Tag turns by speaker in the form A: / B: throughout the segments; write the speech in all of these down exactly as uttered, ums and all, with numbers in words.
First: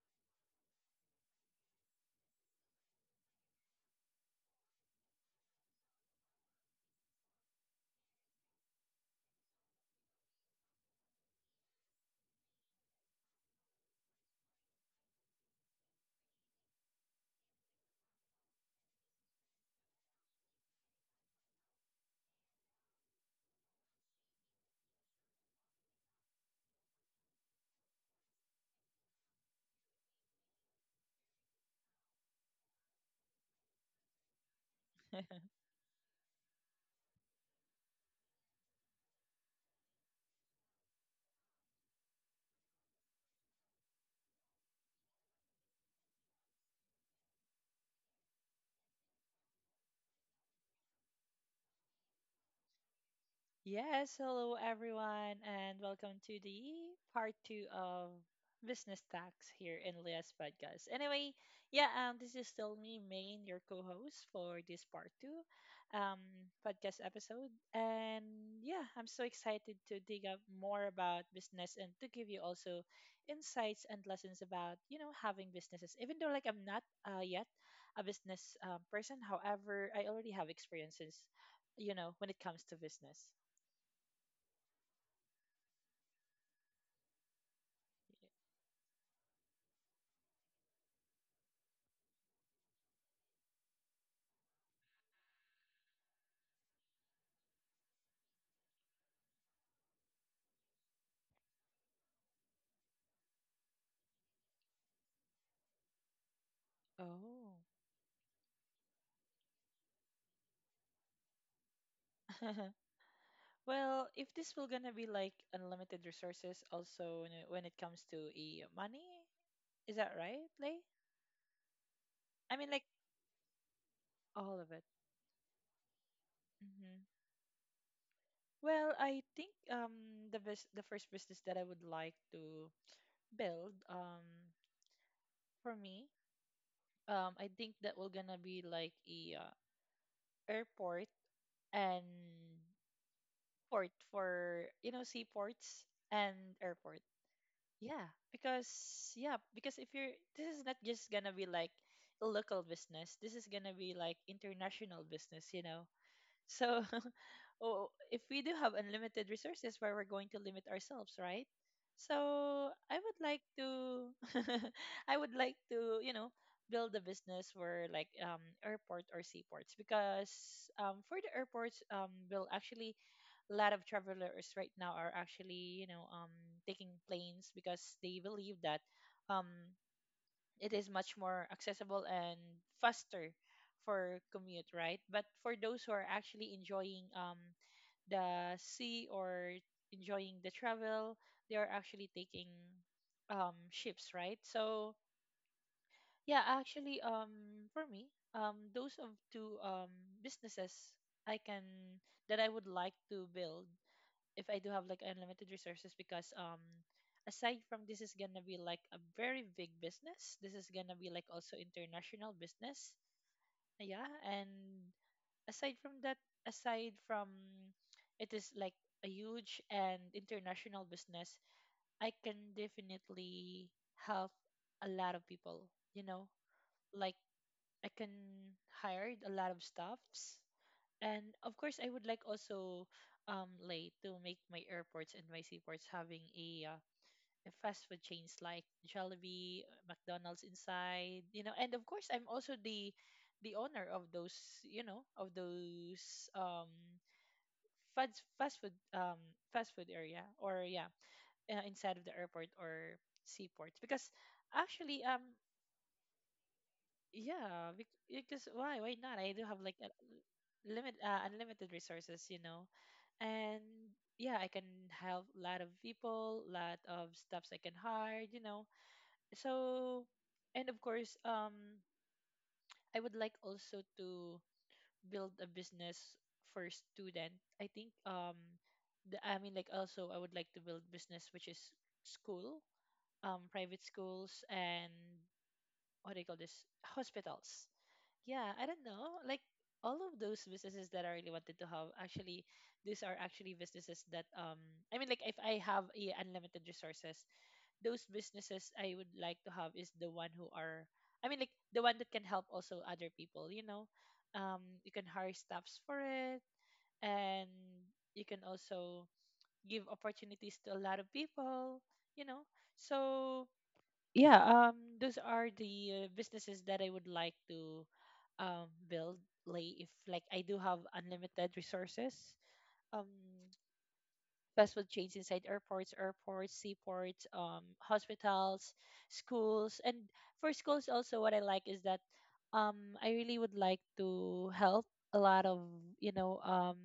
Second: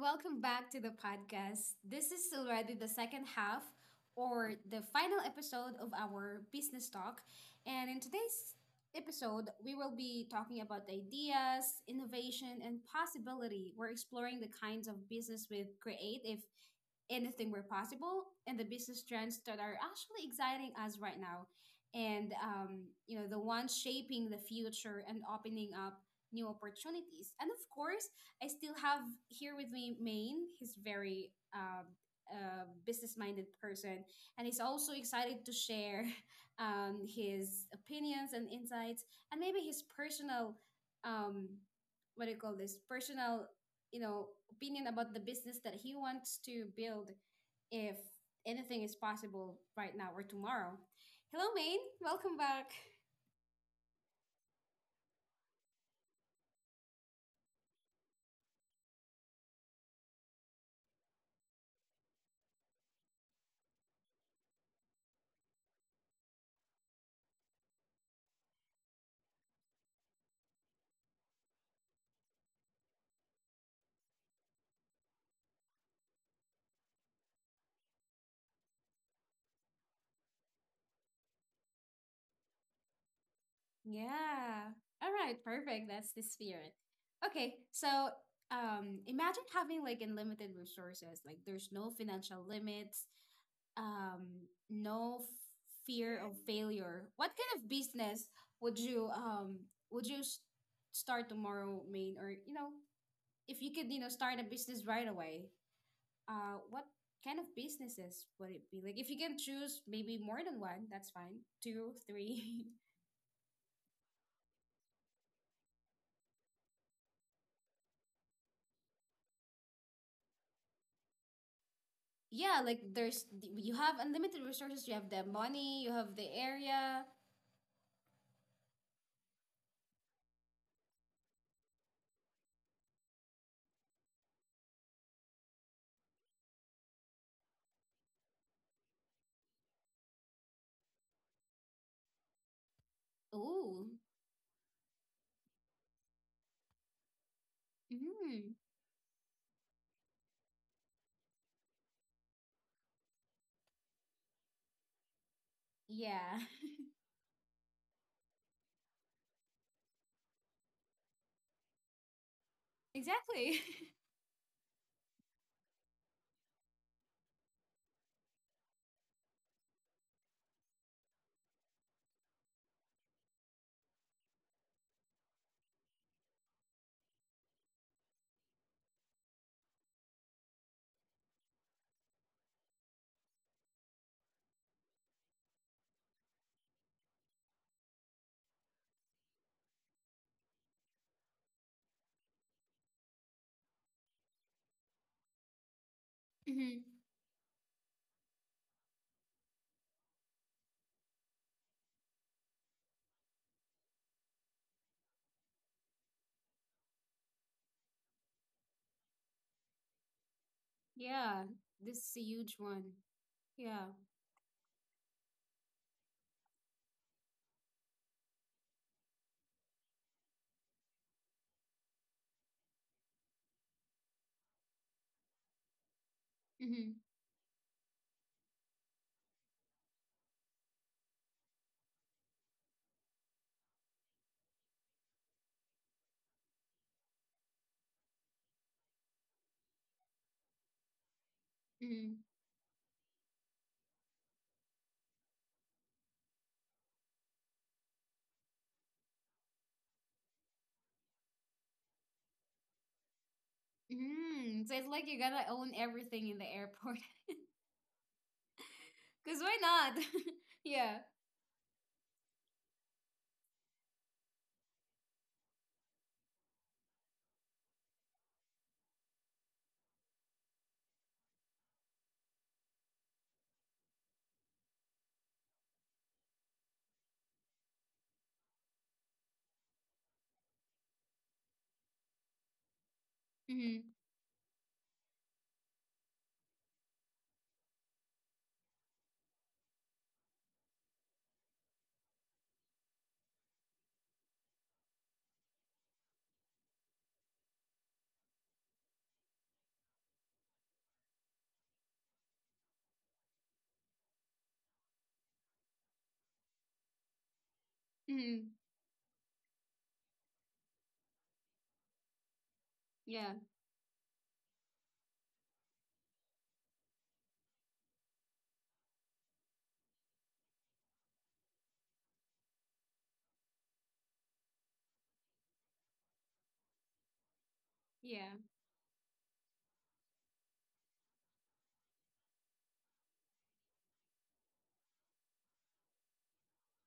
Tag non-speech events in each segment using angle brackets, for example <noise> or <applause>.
A: welcome back to the podcast. This is already the second half or the final episode of our business talk. And in today's episode, we will be talking about ideas, innovation, and possibility. We're exploring the kinds of business we create if anything were possible and the business trends that are actually exciting us right now and um, you know the ones shaping the future and opening up new opportunities, and of course I still have here with me Maine. He's very um, uh, business-minded person, and he's also excited to share <laughs> um, his opinions and insights, and maybe his personal, um, what do you call this? Personal, you know, opinion about the business that he wants to build, if anything is possible right now or tomorrow. Hello, Maine. Welcome back.
B: Yes, hello everyone, and welcome to the part two of Business Tax here in Leah's podcast. Anyway, yeah, um, this is still me, Main, your co-host for this part two, um, podcast episode, and yeah, I'm so excited to dig up more about business and to give you also insights and lessons about you know having businesses. Even though like I'm not uh, yet a business um, person. However, I already have experiences you know when it comes to business.
A: Yeah. All right. Perfect. That's the spirit. Okay. So, um, imagine having like unlimited resources. Like, there's no financial limits. Um, no f- Fear of failure. What kind of business would you um would you s- start tomorrow, Main? Or you know, if you could, you know, start a business right away. Uh, what kind of
B: Oh.
A: businesses would it be? Like, if you can choose maybe more than one, that's fine. Two, three.
B: <laughs> Well, if this will gonna be like unlimited resources also when it when it comes to e money, is that right, Lay? I
A: Yeah,
B: mean like
A: like there's, you have unlimited
B: all of it.
A: resources, you have the money, you have the
B: hmm
A: area.
B: Well, I think um the bus the first business that I would like to build um for me, um I think that will gonna be like a uh, airport and
A: Ooh.
B: port for you know seaports and airport. Yeah,
A: Mm-hmm.
B: because yeah, because if you're this is not just gonna be like a local business. This is gonna be like international business, you know.
A: Yeah. <laughs>
B: So <laughs> oh, if we do have unlimited resources, where we're going to limit ourselves, right? So I would like
A: Exactly.
B: to, <laughs> I would like to, you know, build a business where like um airport or seaports because um for the airports um will actually a lot of travelers right now are actually, you know, um, taking planes because they believe that um, it is much more accessible and faster for commute, right? But for those who are actually enjoying um, the sea or enjoying the travel, they are actually taking um, ships, right? So yeah,
A: <laughs> Hmm.
B: actually, um, for me, um, those of two um, businesses I can that I would like to build if I do have like unlimited resources because um aside from this is gonna be like a very big business, this is gonna be like
A: Yeah,
B: also
A: this is a
B: international
A: huge one.
B: business.
A: Yeah.
B: Yeah, and aside from that, aside from it is like a huge and international business, I can definitely help a lot of people, you know?
A: Hmm.
B: Like I can hire a lot of staffs, and of course I would like also um like to make my airports and my seaports having a uh, a fast food chains like Jollibee, uh, McDonald's inside, you know, and of course
A: Hmm.
B: I'm also the the owner of those, you know, of those um fast fast food um fast food area or yeah, uh, inside of the airport or seaports. because
A: Mm, so it's
B: actually
A: like you
B: um
A: gotta own everything in the airport.
B: yeah bec- because why why not?
A: <laughs>
B: I
A: Because
B: do
A: why
B: have like a
A: not? <laughs>
B: limit
A: Yeah.
B: uh, unlimited resources, you know. And yeah, I can help a lot of people, lot of stuffs I can hire, you know. So, and of course, um I would like also to build a business for student. I think um the, I mean like also I would like to build business which is school, um
A: Hmm.
B: private schools, and what do you call this, hospitals. Yeah, I don't know. Like all of those businesses that I really wanted to have, actually, these are actually businesses that um, I mean, like if I have yeah, unlimited resources, those businesses I would like to have is the one who are, I mean, like the one that can help also other people. You know, um, you can hire staffs for it, and you can
A: Hmm.
B: also give opportunities to a lot of people. You know,
A: Yeah.
B: so yeah, um, those are the uh, businesses that I would like to um, build. Like if like I do have unlimited resources, um, fast food chains inside airports, airports, seaports, um,
A: Yeah.
B: hospitals, schools, and for schools also what I like is that um, I really would like to help a lot of you know um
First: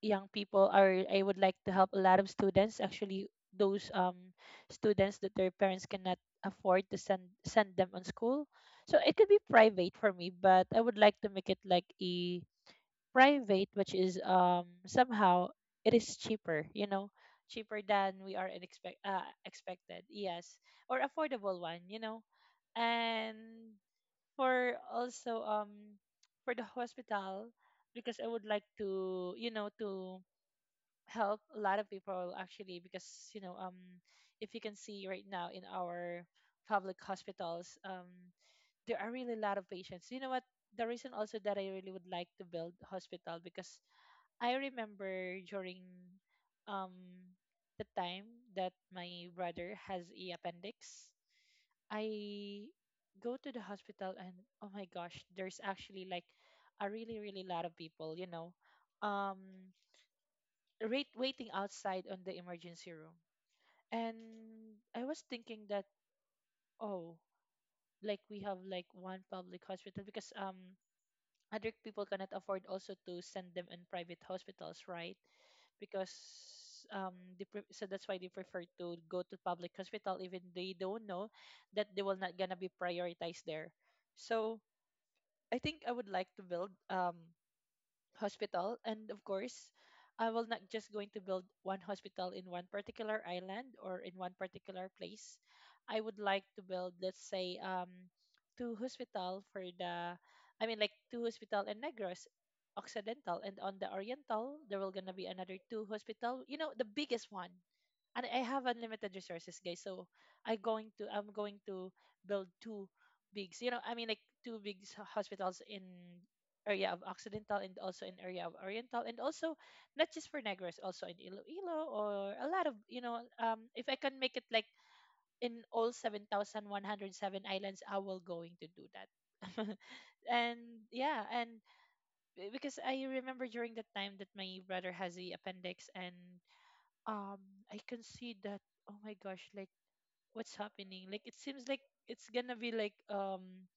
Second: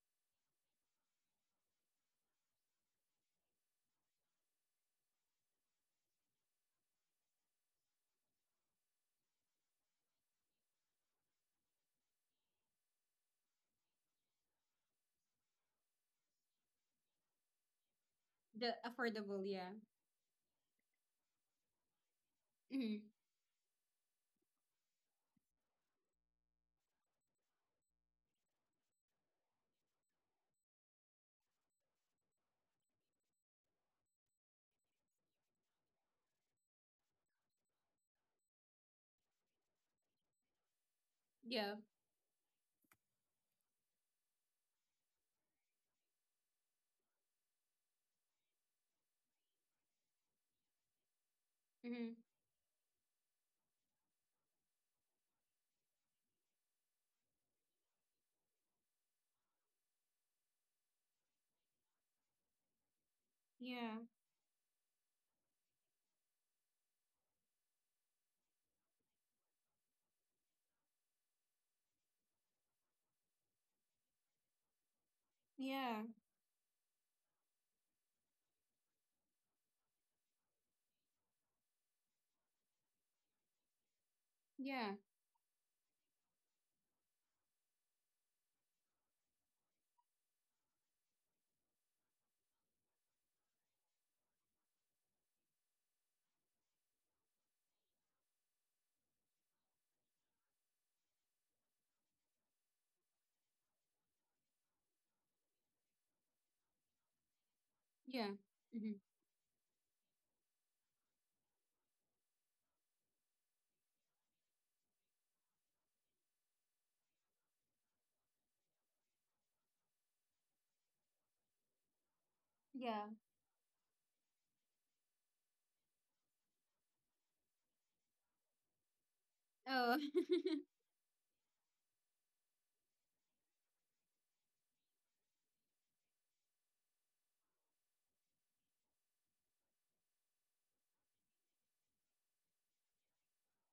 B: young people, or I would like to help a lot of students. Actually, those um students that their parents cannot afford to send send them on school, so it could be private for me, but I would like to make it like a private which is um somehow it is cheaper, you know, cheaper than we are in
A: The
B: expect uh,
A: affordable, yeah.
B: expected, yes, or affordable one, you know.
A: Hmm.
B: And for also um for the hospital, because I would like to, you know, to help a lot of people, actually, because, you know, um if you can see right now in our public hospitals, um there are really a lot of patients, you know what, the reason also that I
A: Yeah.
B: really would like to build hospital, because I remember during um the time that my brother has a appendix,
A: Hmm.
B: I go to the hospital and, oh my gosh, there's actually like a really really lot of people, you know, um rate waiting outside on the emergency room.
A: Yeah.
B: And I was thinking that, oh, like we have like one public hospital because um other people cannot afford also to send them in private hospitals, right?
A: Yeah.
B: Because um they pre- so that's why they prefer to go to public hospital, even they don't know that they will not gonna be prioritized there. So
A: Yeah.
B: I think I would like to build um hospital, and of course I will not just going to build one hospital in one particular island or in one particular place. I would like to build, let's say, um two hospital for the, I mean like two hospital in Negros Occidental, and on the Oriental there will gonna be another two hospital, you know, the biggest one. And
A: Yeah.
B: I have
A: Hmm.
B: unlimited resources, guys. So I going to, I'm going to build two bigs, you know, I mean like two big s- hospitals in area of Occidental and also in area of Oriental, and also not just for Negros, also in Iloilo, or a lot of, you
A: Yeah.
B: know, um, if I can make it like in all seven thousand one hundred seven islands, I will going to do that. <laughs>
A: Oh.
B: And
A: <laughs>
B: yeah, and b- because I remember during that time that my brother has the appendix, and um I can see that, oh my gosh, like what's happening, like it seems like it's gonna be like um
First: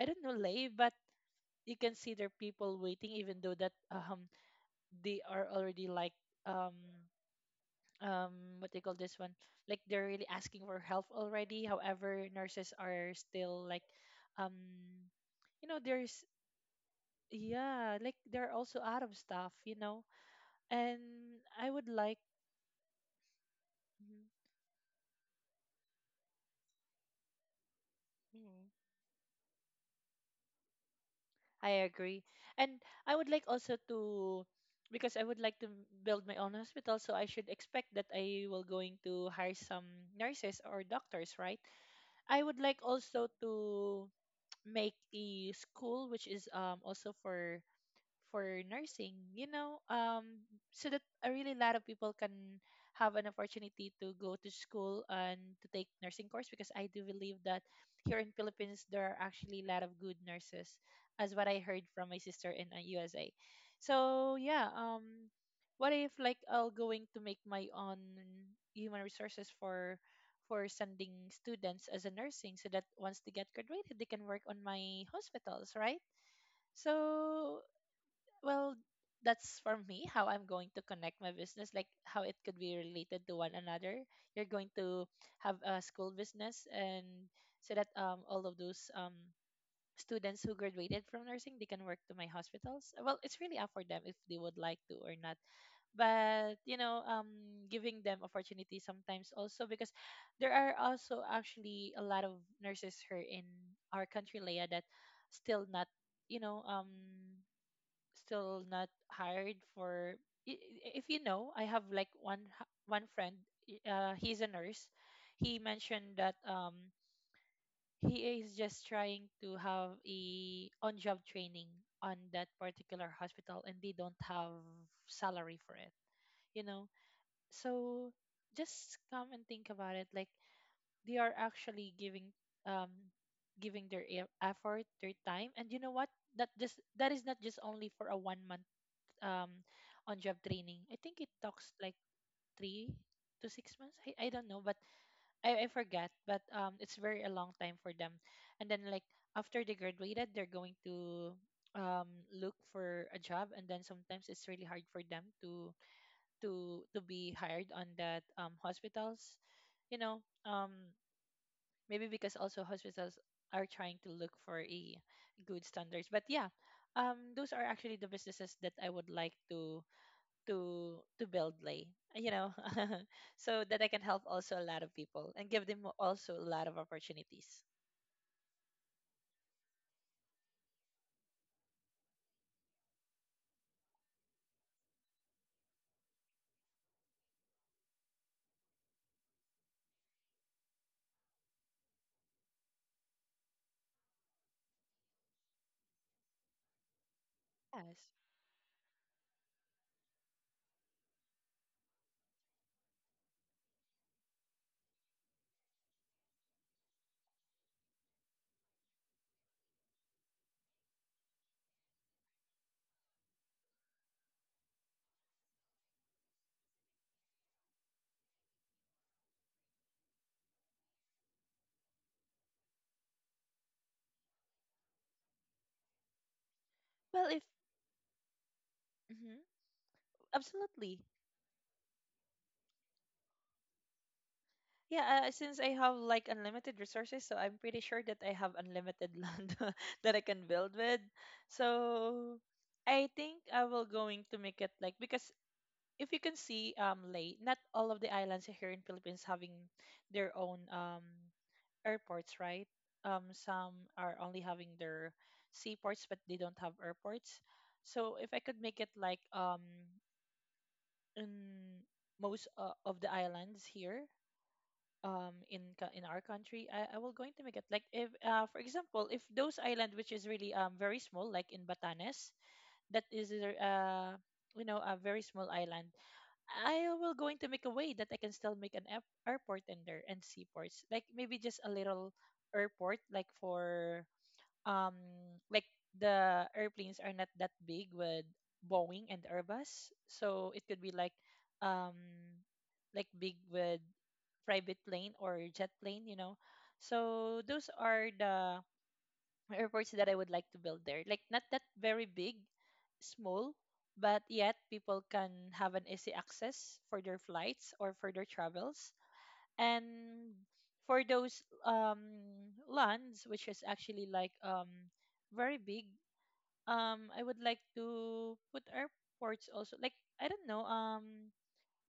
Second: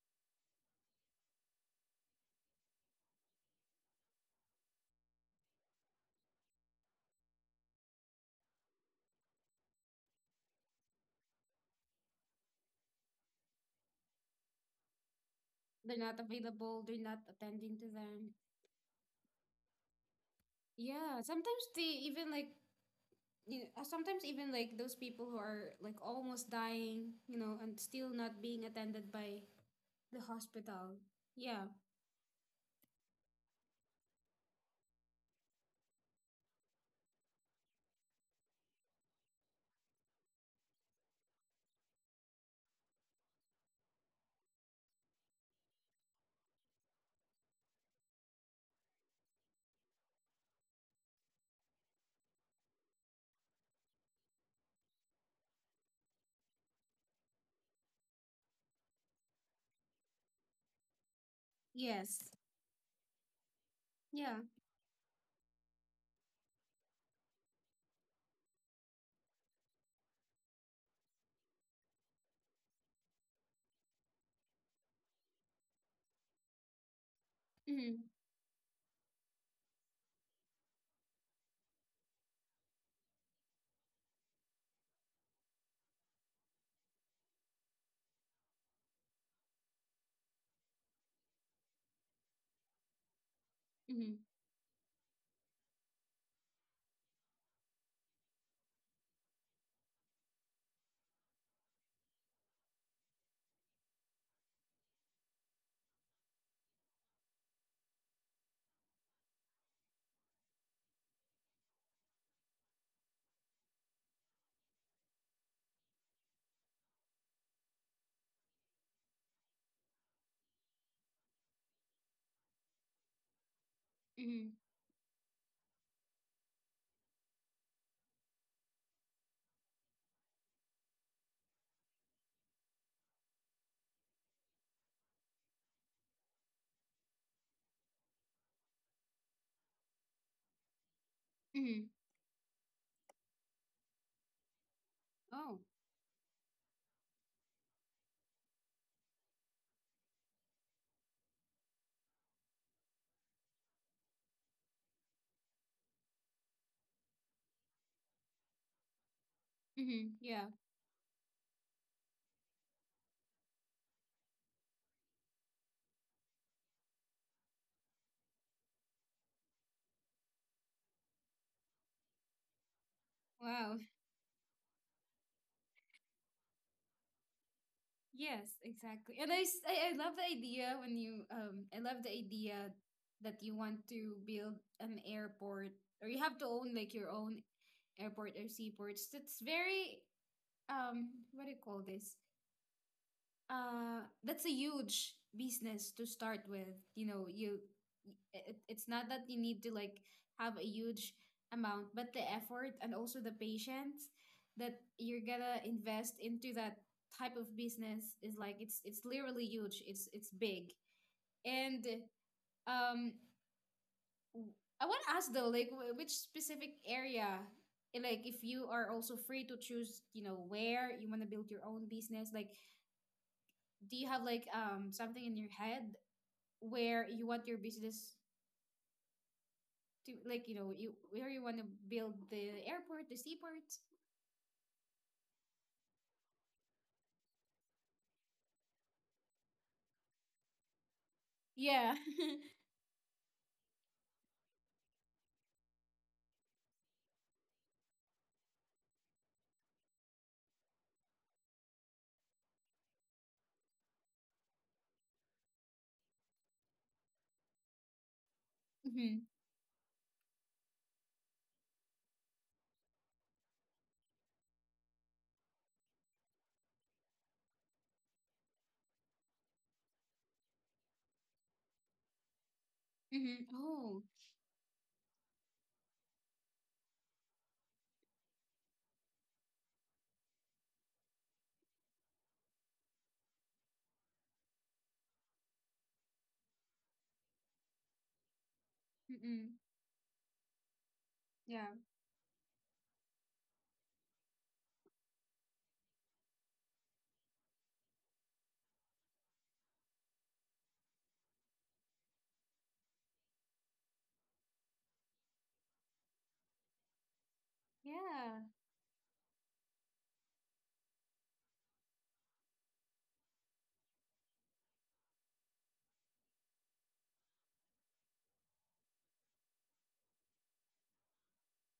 B: I don't know, late, but you can see there are people waiting, even though that um they are already like um um what they call this one, like they're really asking for help already, however nurses are still like um you know,
A: They're not
B: there's,
A: available. They're not attending to
B: yeah, like
A: them.
B: they're also out of stuff, you know.
A: Yeah,
B: And
A: sometimes
B: I would
A: they
B: like,
A: even like, you know, uh, sometimes even like those people who are like almost dying, you know, and still not being
B: mhm.
A: attended by the hospital. Yeah.
B: I agree. And I would like also to, because I would like to m- build my own hospital, so I should expect that I will going to hire some nurses or doctors, right? I would like also to <tsk> make a school which is um also for for nursing, you know, um, so that a really lot of people can have an opportunity to go to school and to take nursing course, because I do believe that here in Philippines there are actually a lot of good nurses, as what I heard from my
A: Yes.
B: sister in uh, U S A.
A: Yeah.
B: So yeah, um, what if like I'll going to make my own human resources for for sending students as a nursing, so that once they get graduated they can work on my hospitals, right? So
A: Mhm.
B: well, that's for me how I'm going to connect my business, like how it could be related to one another. You're going to have a school business, and so that um, all of those um, students who graduated from nursing, they can work to my hospitals. Well, it's really up for them
A: Mhm.
B: if they would like to or not, but you know, um, giving them opportunity sometimes also, because there are also actually a lot of nurses here in our country, Leia, that still not, you know, um still not hired for, i- i- if you know, I have like one h- one friend, i- uh, he's a nurse. He mentioned that um he is just trying to have a, on job training on that particular hospital, and they don't
A: Mhm.
B: have salary for it, you know. So just come and think about it, like they are actually giving um giving their e- effort, their time, and you know what, that just that is not just only for a one month um, on job training. I think it talks
A: Mhm.
B: like three to six months. I, I don't know, but
A: Oh.
B: I, I forgot. But um, it's very a long time for them. And then like after they graduated, they're going to um, look for a job, and then sometimes it's really hard for them to to to be hired on that um, hospitals. You
A: Mhm.
B: know,
A: Yeah.
B: um, maybe because also hospitals are trying to look for a good standards. But yeah, um, those are actually the businesses that I would like to to to build, lay, you know. <laughs> So
A: Wow. <laughs>
B: that I can help also a lot of people and give them also a lot of opportunities.
A: Yes, exactly. And I, s- I I love the idea when you um I love the idea that you want to build an airport or you have to own like your own airport or seaports. That's very um what do you call this? Uh, that's a huge business to start with. You know, you
B: Yes.
A: it, it's not that you need to like have a huge amount, but the effort and also the patience that you're gonna invest into that type of business is like, it's it's literally huge. It's it's big. And um I want to ask though, like, wh- which specific area, eh, like, if you are also free to choose, you know, where you want to build your own business, like, do you have like um something in your head where you
B: Well, if
A: want your business
B: mhm,
A: to, like, you know, you
B: absolutely,
A: where you want to build the airport, the seaport?
B: yeah, uh, since I have like unlimited resources, so I'm pretty sure that I have unlimited land <laughs> that I can build with.
A: Yeah. <laughs>
B: So I think I will going to make it like, because if you can see, um, lay, not all of the islands here in Philippines having their own, um, airports, right? Um, some are only having their seaports, but they don't have airports. So if I could make it
A: Mm-hmm.
B: like um in most uh, of the islands here um in co- in our country, I, I will going to make it like if uh for example if those island which is really um very small like in Batanes, that is
A: Mm-hmm.
B: a-
A: Oh.
B: uh, you know, a very small island. I will going to make a way that I can still make an air- airport in there and seaports. Like maybe just a little airport, like for um, like, the airplanes are not that big with Boeing and
A: Mm-mm.
B: Airbus, so it could be like
A: Yeah.
B: um like big with private plane or jet plane, you know. So those are the airports that I would like to build there. Like not that very big, small, but yet people can have an easy access for their flights or for their
A: Yeah.
B: travels. And for those um, lands, which is actually like um, very big, um, I would like to put airports also. Like I don't know, um,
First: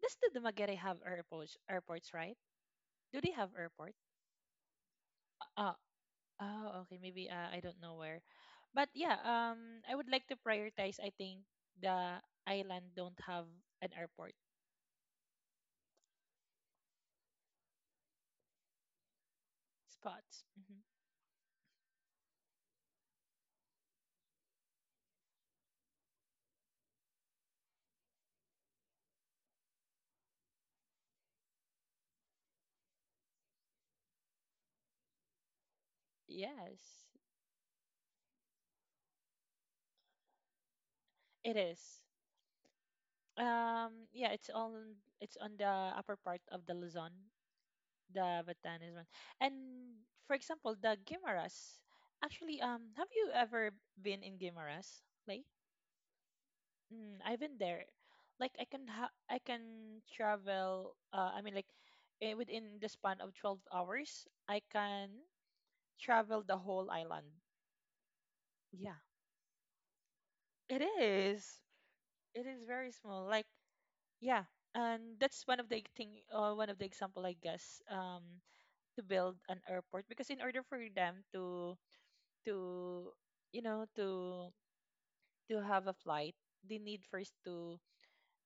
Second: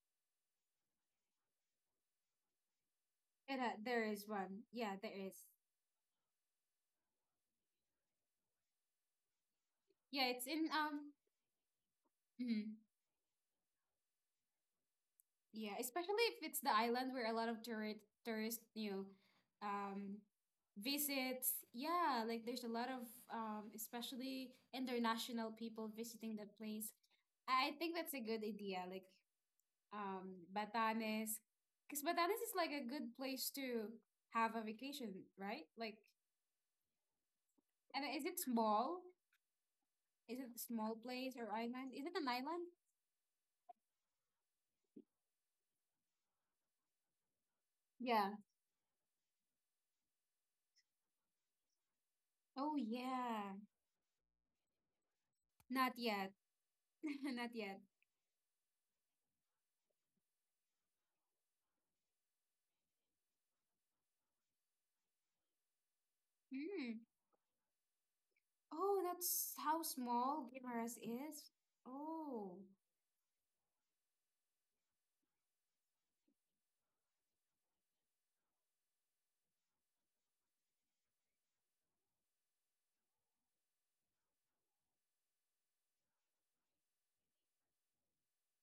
B: does the Dumaguete have airports? Airports, right? Do they have
A: Yeah, that,
B: airport?
A: there is one. Yeah, there is.
B: Uh, Oh, okay. Maybe uh, I don't know where. But yeah, um, I would
A: Yeah,
B: like to
A: it's in
B: prioritize.
A: um.
B: I think the
A: Mhm.
B: island don't have an airport
A: Yeah, especially if it's the island where a lot of tourist tourists, you know, um,
B: spots. Hmm.
A: visits. Yeah, like there's a lot of um, especially international people visiting that place. I think that's a good idea, like, um, Batanes, because Batanes is like a good place to have a vacation, right? Like,
B: Yes,
A: and is it small? Is it a small place or
B: it
A: island? Is
B: is.
A: it an island?
B: Um, yeah, it's on it's on the upper part of the Luzon,
A: Yeah.
B: the Batanes one. And for example, the Guimaras. Actually,
A: Oh
B: um, have you
A: yeah.
B: ever been in Guimaras, Lay?
A: Not yet. <laughs>
B: Mm, I've
A: Not
B: been
A: yet.
B: there. Like I can ha I can travel uh I mean like eh, within the span of twelve hours, I can travel the
A: Hmm.
B: whole island.
A: Oh,
B: Yeah.
A: that's how small
B: It
A: Giberas is.
B: is.
A: Oh,
B: It is very small. Like yeah. And that's one of the thing uh, one of the example I guess um to build an airport because in order for them to to you know to to have a flight, they need first to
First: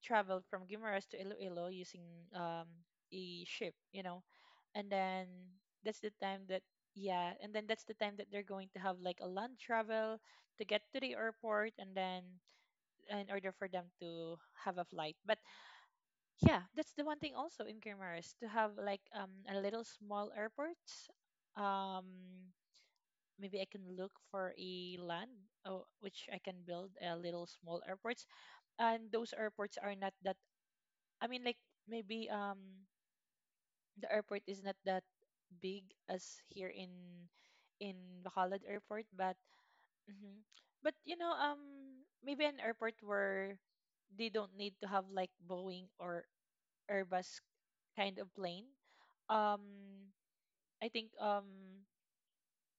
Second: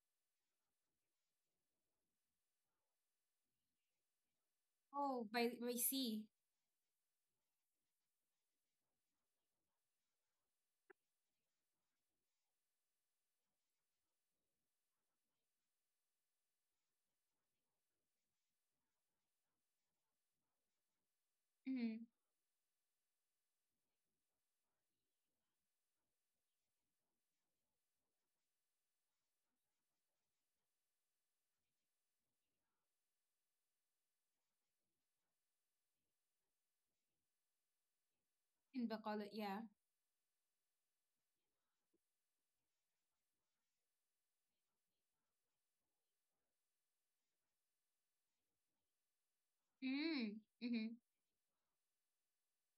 B: traveled from Guimaras to Iloilo using um a ship, you know. And
A: oh,
B: then
A: by by
B: that's the
A: sea.
B: time that yeah, and then that's the time that they're going to have like a land travel to get to the airport and then in order for them to have a flight. But yeah, that's the one thing also in Guimaras to have like um a little small airport. Um,
A: Mm,
B: maybe I can look for a land uh, which I can build a little small airports, and those airports are not that, I mean, like maybe um the airport is not that big as here in in Bacolod
A: in
B: Airport,
A: Bacolod,
B: but
A: yeah.
B: mhm, but you know um maybe an airport where they don't need to have like Boeing or Airbus kind of plane. Um,
A: Mm,
B: I
A: mm-hmm.
B: think um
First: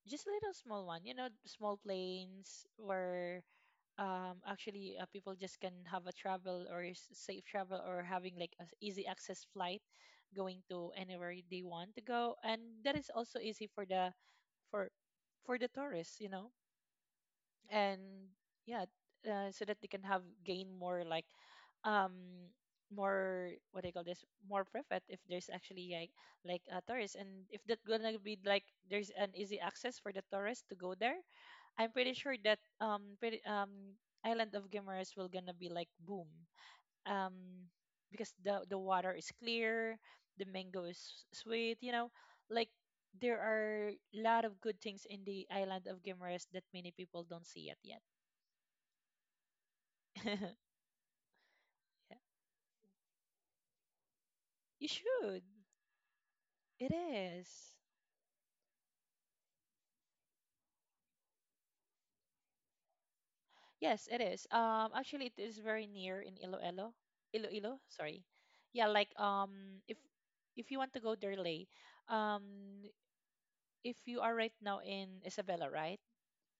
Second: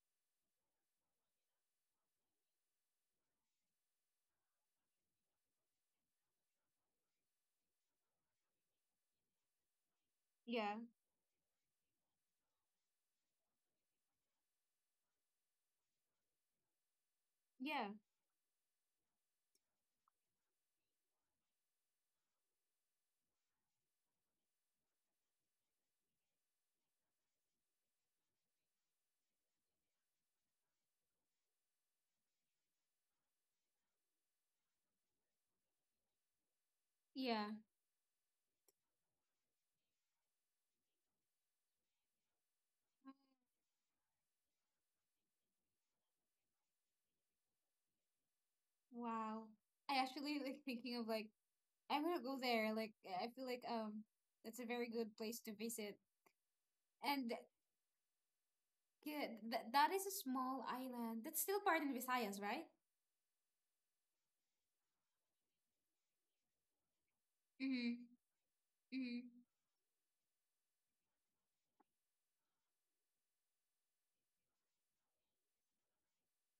B: just little small one, you know, small planes where um actually uh, people just can have a travel or s- safe travel or having like an easy access flight going
A: Yeah,
B: to anywhere they want to go and that is also easy for the for for the tourists, you know.
A: yeah,
B: And yeah, uh, so that they can have gain more like um more what do you call this, more profit if there's actually like like a tourist and if that gonna be like there's an easy access for the tourists to go there. I'm pretty sure that um pretty, um Island of Gamers will gonna be like boom.
A: yeah.
B: Um, because the the water is clear, the mango is s- sweet, you know. Like there are a lot of good things in the Island of Gamers that many people don't see it yet.
A: Wow. I actually like
B: <laughs>
A: thinking of like, I'm
B: Yeah.
A: gonna go there. Like I feel like um that's a
B: You
A: very good place
B: should.
A: to visit.
B: It
A: And
B: is.
A: yeah, th that is a small island. That's still part in Visayas, right?
B: Yes, it is. Um, actually it is very near in Iloilo. Iloilo,
A: Mm-hmm.
B: sorry. Yeah, like
A: Mm-hmm.
B: um if if you want to go there, late, um if you are right now in Isabela, right?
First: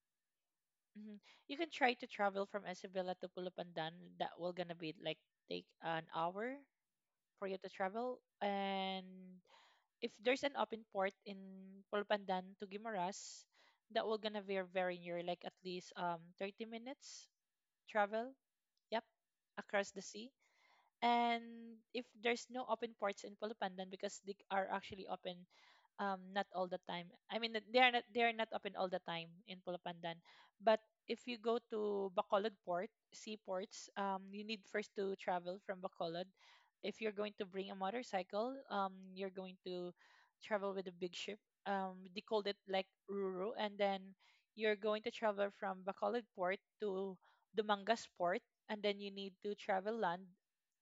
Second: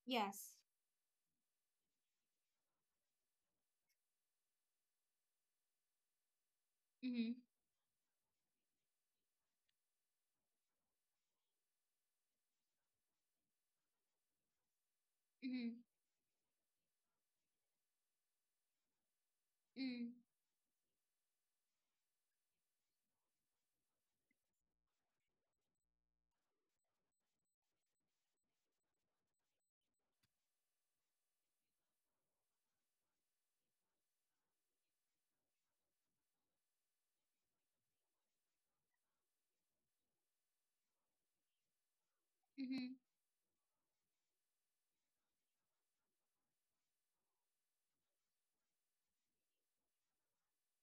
A: Yes.
B: Hmm. You can try to travel from Isabela to Pulupandan. That will gonna be like take an hour
A: Mm-hmm.
B: for you to travel. And if there's an open port in Pulupandan to Guimaras, that will gonna be very near, like at
A: Mm-hmm.
B: least um thirty minutes travel. Yep, across the
A: Mm-hmm.
B: sea. And if there's no open ports in Pulupandan because they are actually open um not all the time, I mean, they are not they are not open all the time in Pulapandan, but if you go to Bacolod port seaports um you need first to travel from Bacolod if you're going to bring a motorcycle um you're going to travel with a big ship, um they called it like
A: Mm-hmm.
B: Ruru, and then you're going to travel from Bacolod port to Dumangas port and then you need to travel land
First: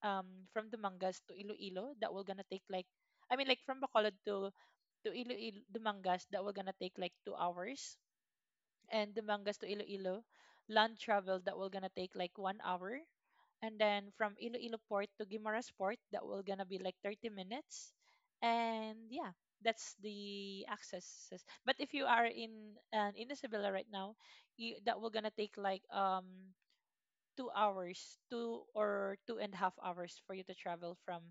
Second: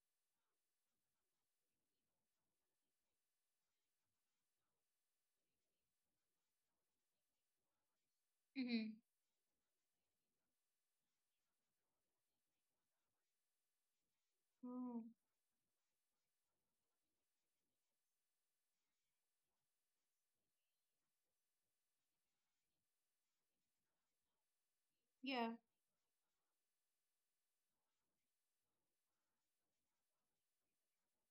B: um from Dumangas to Iloilo that will gonna take like, I mean like, from Bacolod to to Iloilo, Dumangas that will gonna take like two hours,
A: Mm-hmm.
B: and Dumangas to Iloilo, land travel that will gonna take like one hour, and then from Iloilo
A: Oh,
B: Port to Guimaras Port that will gonna be like thirty minutes, and yeah, that's the accesses. But if you are in uh, in Isabela right now, you, that will gonna
A: yeah.
B: take like um two hours, two or two and a half hours for you to travel from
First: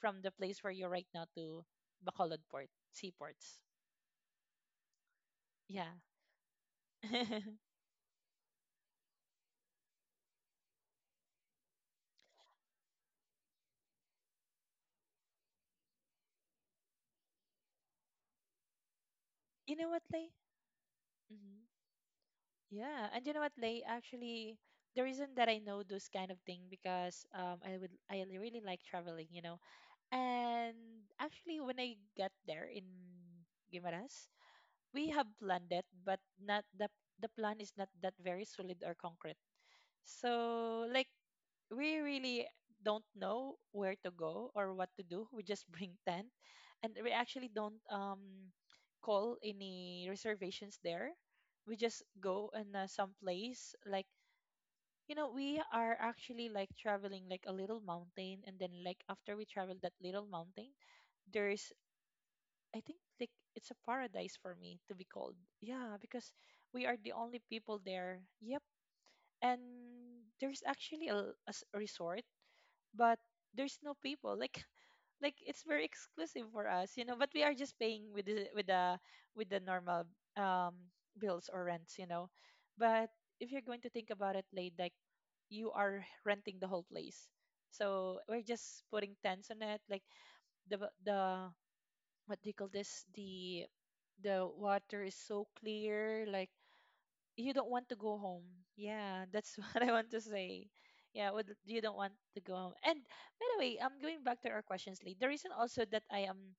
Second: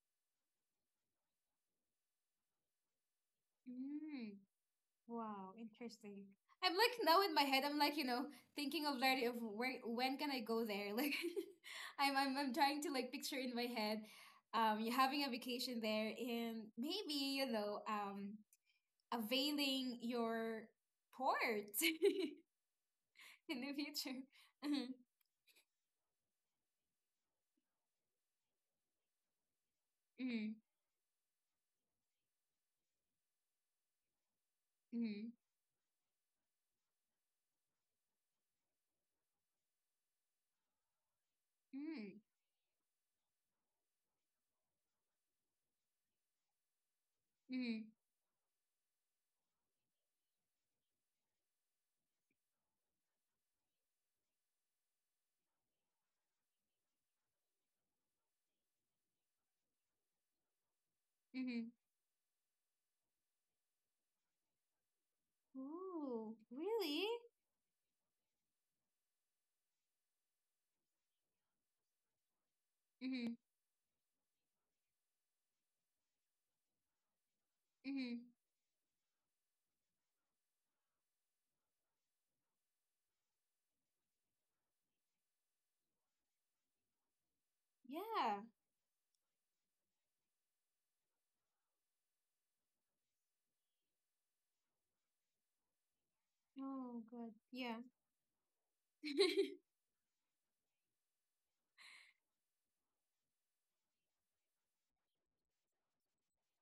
B: from the place where you're right now to Bacolod Port, seaports.
A: Mm, wow,
B: Yeah.
A: interesting. I'm like, now in my head,
B: <laughs>
A: I'm like, you know, thinking of Larry of where, when can I go there? <laughs> Like, I'm I'm I'm trying to like picture in my head um you having a vacation there and maybe, you know, um
B: You know
A: availing
B: what, Lay?
A: your
B: Hmm.
A: port <laughs>
B: Yeah, and you know what,
A: in the
B: Lay?
A: future.
B: Actually,
A: Mhm,
B: the reason that I know those kind of thing because um, I would I really like traveling, you know.
A: mhm,
B: And actually, when I got there in Guimaras, we have
A: mhm,
B: planned it, but not the the plan is not that very solid or concrete. So like we
A: mhm,
B: really don't know where to go or what to do. We just <laughs> bring tent, and we actually don't
A: mhm,
B: um call any reservations there. We just go in uh, some place like, you know, we are actually like traveling like a little mountain, and then like after we travel that little mountain,
A: mhm.
B: there's, I think like, it's a paradise for me to be called. Yeah, because
A: Ooh,
B: we are
A: really?
B: the only people there. Yep. And there's actually a, a s- resort, but
A: Mm-hmm,
B: there's no people like <laughs> like it's very exclusive for us, you know, but we are just paying with
A: mm-hmm.
B: the with the with the normal um bills or rents, you know. But if you're going to think about it, late, like you are renting the whole place, so
A: Yeah.
B: we're just putting tents on it, like the the what do you call this, the the water is so clear, like
A: Oh, good.
B: you don't
A: Yeah.
B: want to go home. Yeah, that's <laughs>
A: <laughs>
B: what I want to say. Yeah, would you don't want to go home. And by the way, I'm going back to our questions, Lee. The reason also that I am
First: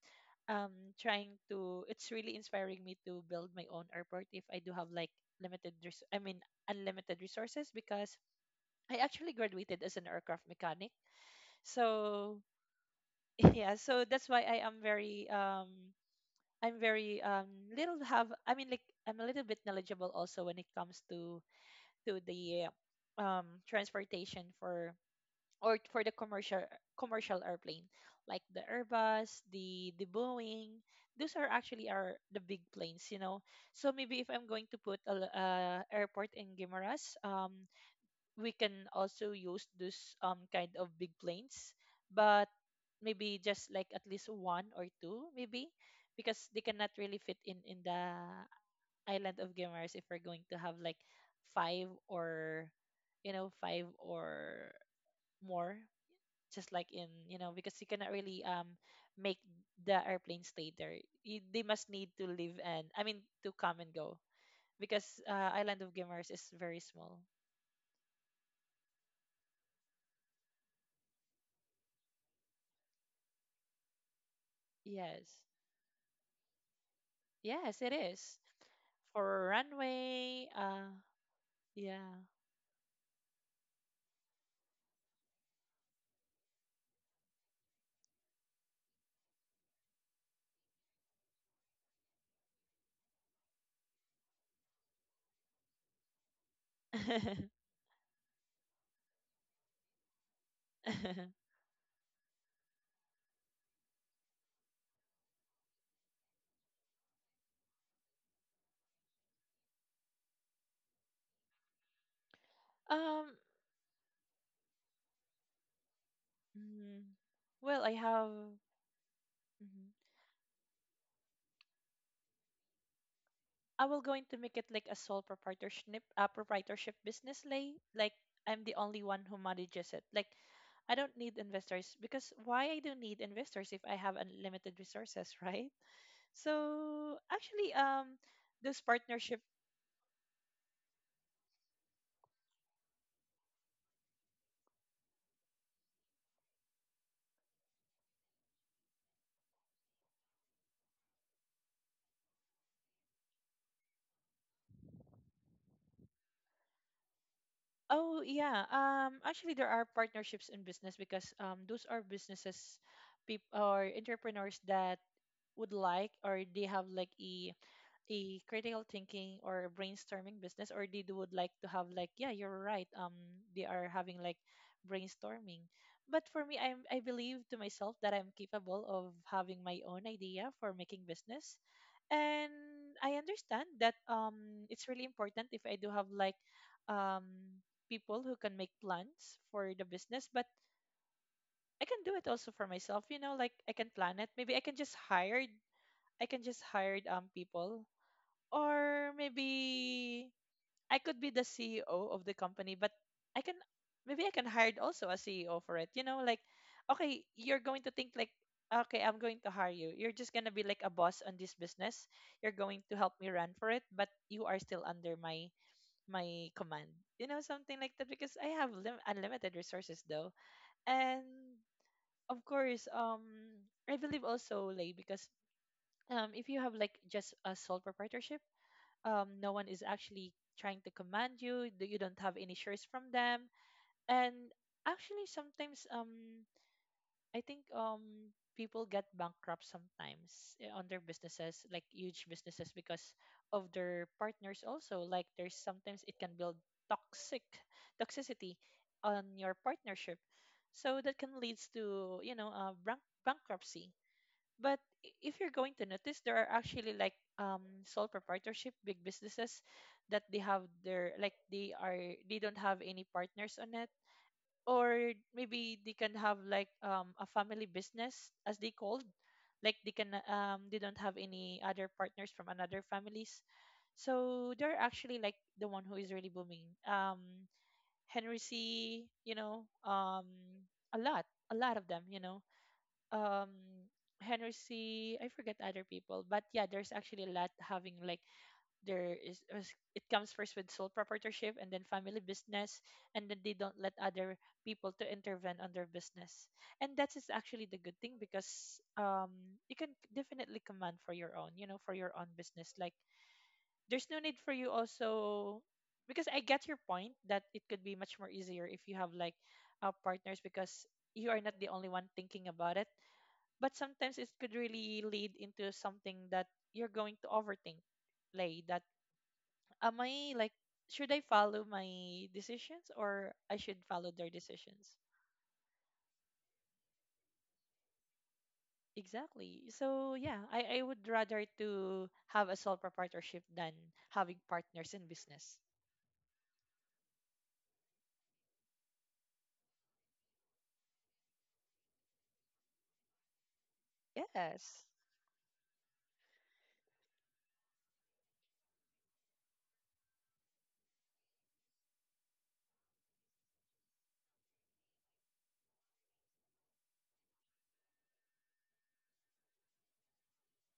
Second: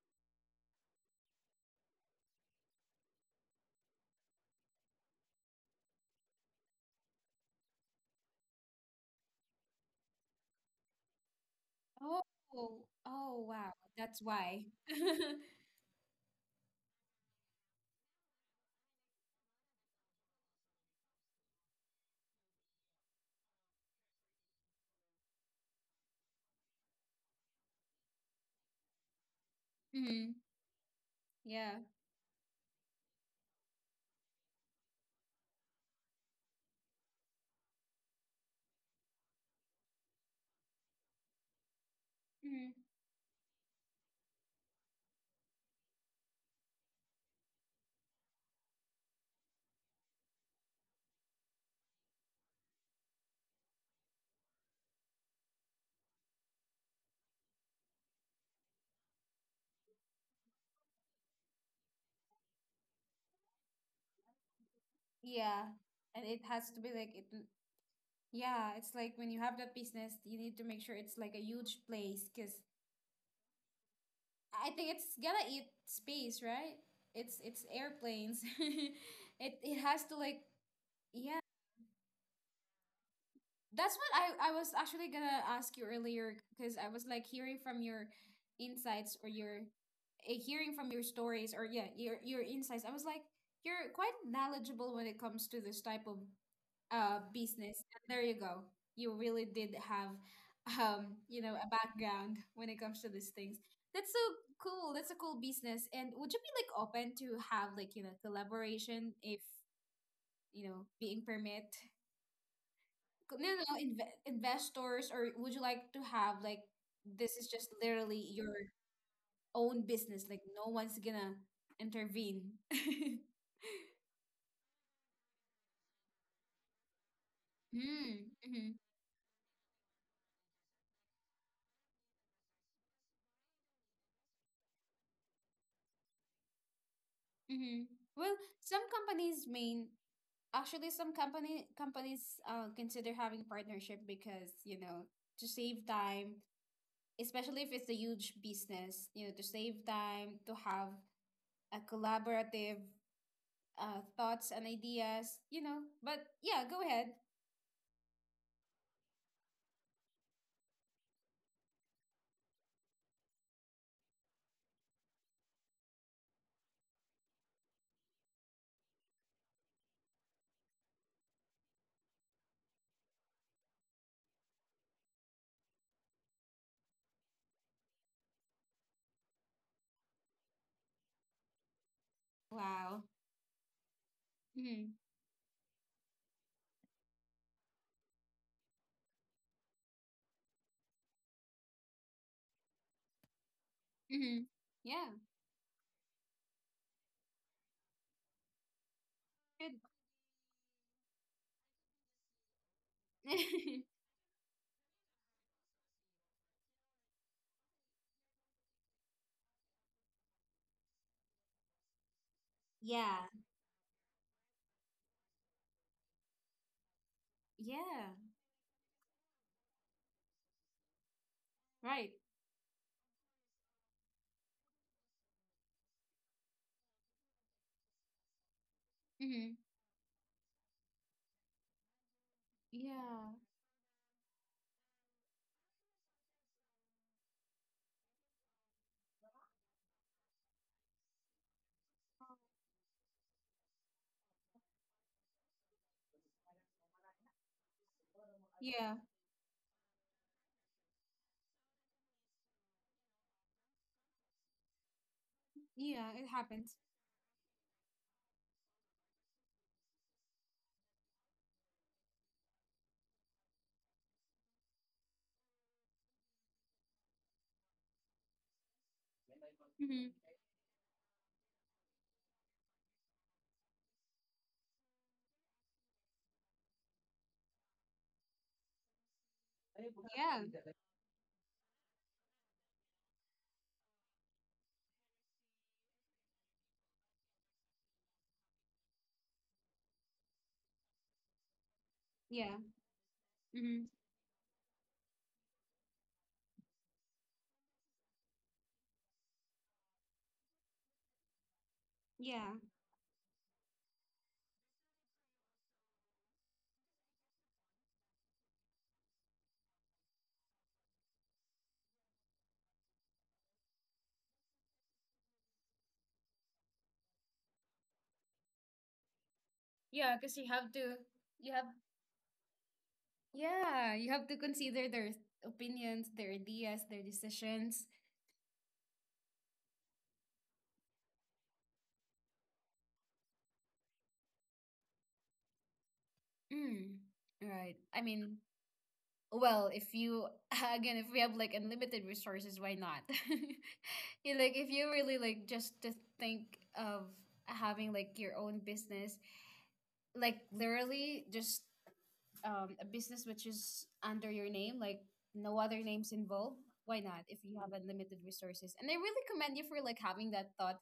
B: um trying to, it's really inspiring me to build my own airport if I do have like limited res- I mean unlimited resources because I actually graduated as an aircraft mechanic.
A: Oh,
B: So
A: oh, oh,
B: <laughs>
A: wow.
B: yeah, so
A: That's
B: that's why
A: why.
B: I am very
A: <laughs>
B: um I'm very um little have I mean like I'm a little bit knowledgeable also when it comes to to the um, transportation for or for the commercial commercial airplane like the Airbus, the the
A: Mm,
B: Boeing. Those are
A: yeah.
B: actually are the big planes, you know. So maybe if I'm going to put a l- uh, airport in Guimaras, um, we can also use those um kind of big planes, but
A: Mm,
B: maybe just like at least one or two maybe because they cannot really fit in in the island of gamers. If we're going to have like five or, you know, five or more, just like in, you know, because you cannot really um make the airplane stay there, you, they must need to leave and I mean to come and go because uh,
A: yeah.
B: island of
A: And
B: gamers
A: it
B: is
A: has
B: very
A: to be like
B: small.
A: it l- yeah, it's like when you have that business, you need to make sure it's like a huge place because I think it's
B: Yes.
A: gonna eat space, right? It's it's
B: Yes, it is,
A: airplanes. <laughs>
B: for
A: It it has to like,
B: runway. Uh,
A: yeah.
B: yeah.
A: That's what I, I was actually gonna ask you earlier because I was like hearing from your insights or your eh, hearing from your stories, or yeah, your your insights. I was like, you're quite knowledgeable when it comes to this type of uh
B: <laughs>
A: business. And there you go. You really did have um you know, a background when it comes to these things. That's so cool. That's a cool business. And would you be like open to have like, you know, collaboration if you know being permit?
B: Um,
A: You know, inve investors, or would you like to have like,
B: mm,
A: this is just
B: well, I
A: literally
B: have
A: your own
B: mhm.
A: business, like no one's gonna intervene? <laughs>
B: I will going to make it like a sole proprietorship, uh, proprietorship business, lay. Like
A: Mm,
B: I'm
A: mm-hmm,
B: the only one who manages it. Like I don't need investors because why I do not need investors if I have unlimited resources, <laughs> right? So actually,
A: mm-hmm.
B: um,
A: Well, some
B: those
A: companies
B: partnership.
A: mean actually some company companies uh, consider having partnership because you know, to save time, especially if it's a huge business, you know, to save time to have a collaborative uh, thoughts and ideas, you know. But yeah, go ahead.
B: Oh yeah, um, actually there are partnerships in business because um, those are businesses, people or entrepreneurs that would like or they have like a a critical thinking or a brainstorming business or they do would like to have like yeah you're right um they are having like brainstorming. But for me, i'm i believe to myself that I'm capable of having my own idea for making business, and
A: Wow.
B: I understand that um it's
A: Hmm.
B: really important if I do have like um people who can make plans for the business. But I can do it also for myself, you know, like I can plan it.
A: Hmm.
B: Maybe I can just
A: Yeah.
B: hire, I can just hire um people, or
A: Good.
B: maybe I could be the C E O of the company. But I can
A: <laughs>
B: maybe I can hire also a C E O for it. You know, like okay, you're going to think like okay, I'm going to hire you. You're just going to be like a boss on this business. You're going to help
A: Yeah.
B: me run for it, but you are still under my my command. You know, something like
A: Yeah.
B: that, because I have lim- unlimited resources though. And
A: Right.
B: of course, um I believe also like because um, if you have like just a sole proprietorship, um, no
A: Hmm.
B: one is actually trying to command you. th- You don't have any shares from
A: Yeah.
B: them, and actually sometimes, um, I think, um, people get bankrupt sometimes eh, on their businesses, like huge businesses, because of their partners. Also, like there's sometimes it can build toxic toxicity
A: Yeah.
B: on your partnership, so that can leads to, you know, uh, bank- bankruptcy. But i- if you're going to
A: Yeah.
B: notice,
A: It
B: there are
A: happens.
B: actually like um sole proprietorship big businesses that they have their like they are they don't have any partners on it, or maybe they can have like um a family business as they called. Like they
A: Hmm.
B: can um they don't have any other partners from another families. So they're actually like the one who is really booming. Um, Henry C. You know, um
A: Yeah.
B: a lot a lot of them, you know. um Henry C. I forget other people, but yeah, there's actually a lot having like there is is- it comes first with sole proprietorship and then family
A: Yeah.
B: business, and then they don't
A: Hmm.
B: let other people to intervene on their business. And that is actually the good thing, because um you can definitely command for your own, you know, for your own
A: Yeah.
B: business. Like there's no need for you also, because I get your point that it could be much more easier if you have like uh, partners, because you are not the only one thinking about it. But sometimes it could really lead into something that you're going to overthink, like that. Am
A: Yeah.
B: I
A: Because you
B: like,
A: have to,
B: should I
A: you have,
B: follow my decisions, or I should
A: yeah, you
B: follow
A: have
B: their
A: to consider
B: decisions?
A: their opinions, their ideas, their decisions.
B: Exactly, so yeah, i, I would rather to have a sole proprietorship than having partners in business.
A: Mm. Right. I mean, well, if you, <laughs> again, if we have like unlimited resources, why not? <laughs> Yeah, like if
B: Yes.
A: you really like just to think of having like your own business, like literally just um, a business which is under your name, like no other names involved. Why not? If you have unlimited resources, and I really commend you for like having that thought,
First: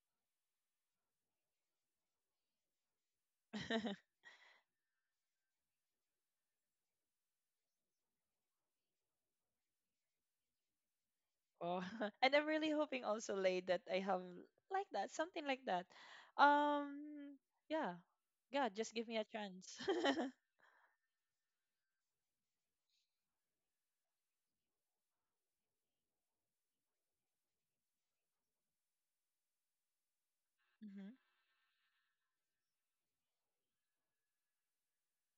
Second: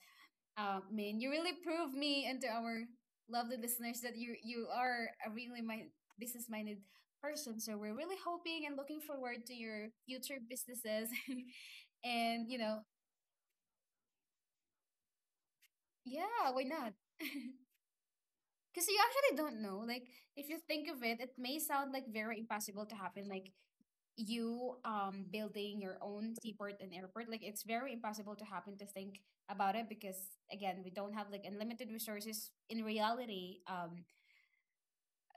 A: uh, Min. You really prove me and to our lovely
B: <laughs>
A: listeners that you you are a really my business minded person. So we're really hoping and looking forward to your future businesses,
B: Oh.
A: <laughs>
B: <laughs> And I'm
A: and you
B: really
A: know,
B: hoping also, Lay, that I have like that, something like that.
A: yeah, why not? <laughs>
B: um yeah, god
A: Because
B: just
A: you
B: give me a
A: actually don't
B: chance.
A: know. Like,
B: <laughs>
A: if you think of it, it may sound like very impossible to happen. Like you um building your own seaport and airport, like it's very impossible to happen to think about it, because again, we
B: Hmm.
A: don't have like unlimited resources in reality. Um,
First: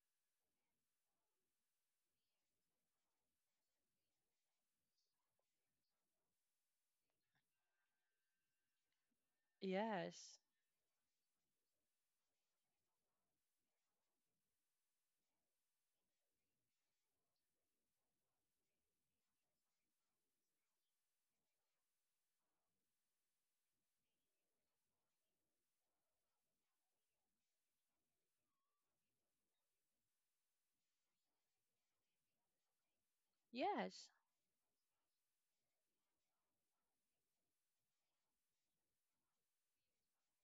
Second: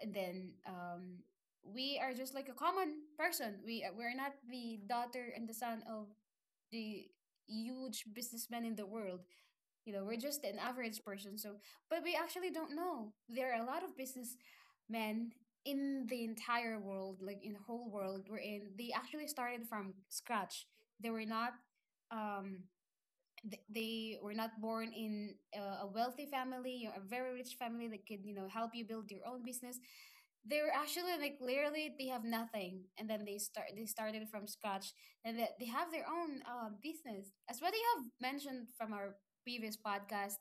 A: And then um, we are just like a common person. We uh, we're not the daughter and the son of the huge businessmen in the world. You know, we're
B: Yes.
A: just an average person. So, but we actually don't know. There are a lot of businessmen in the entire world, like in the whole world we're in. They actually started from scratch. They were not um, th- they were not born in uh, a wealthy family, you know, a very rich family that could you know help you build your own business. They were actually like literally they have nothing, and then they start they
B: Yes,
A: started from scratch, and they, they have their own uh, business, as what you have mentioned from our previous podcast.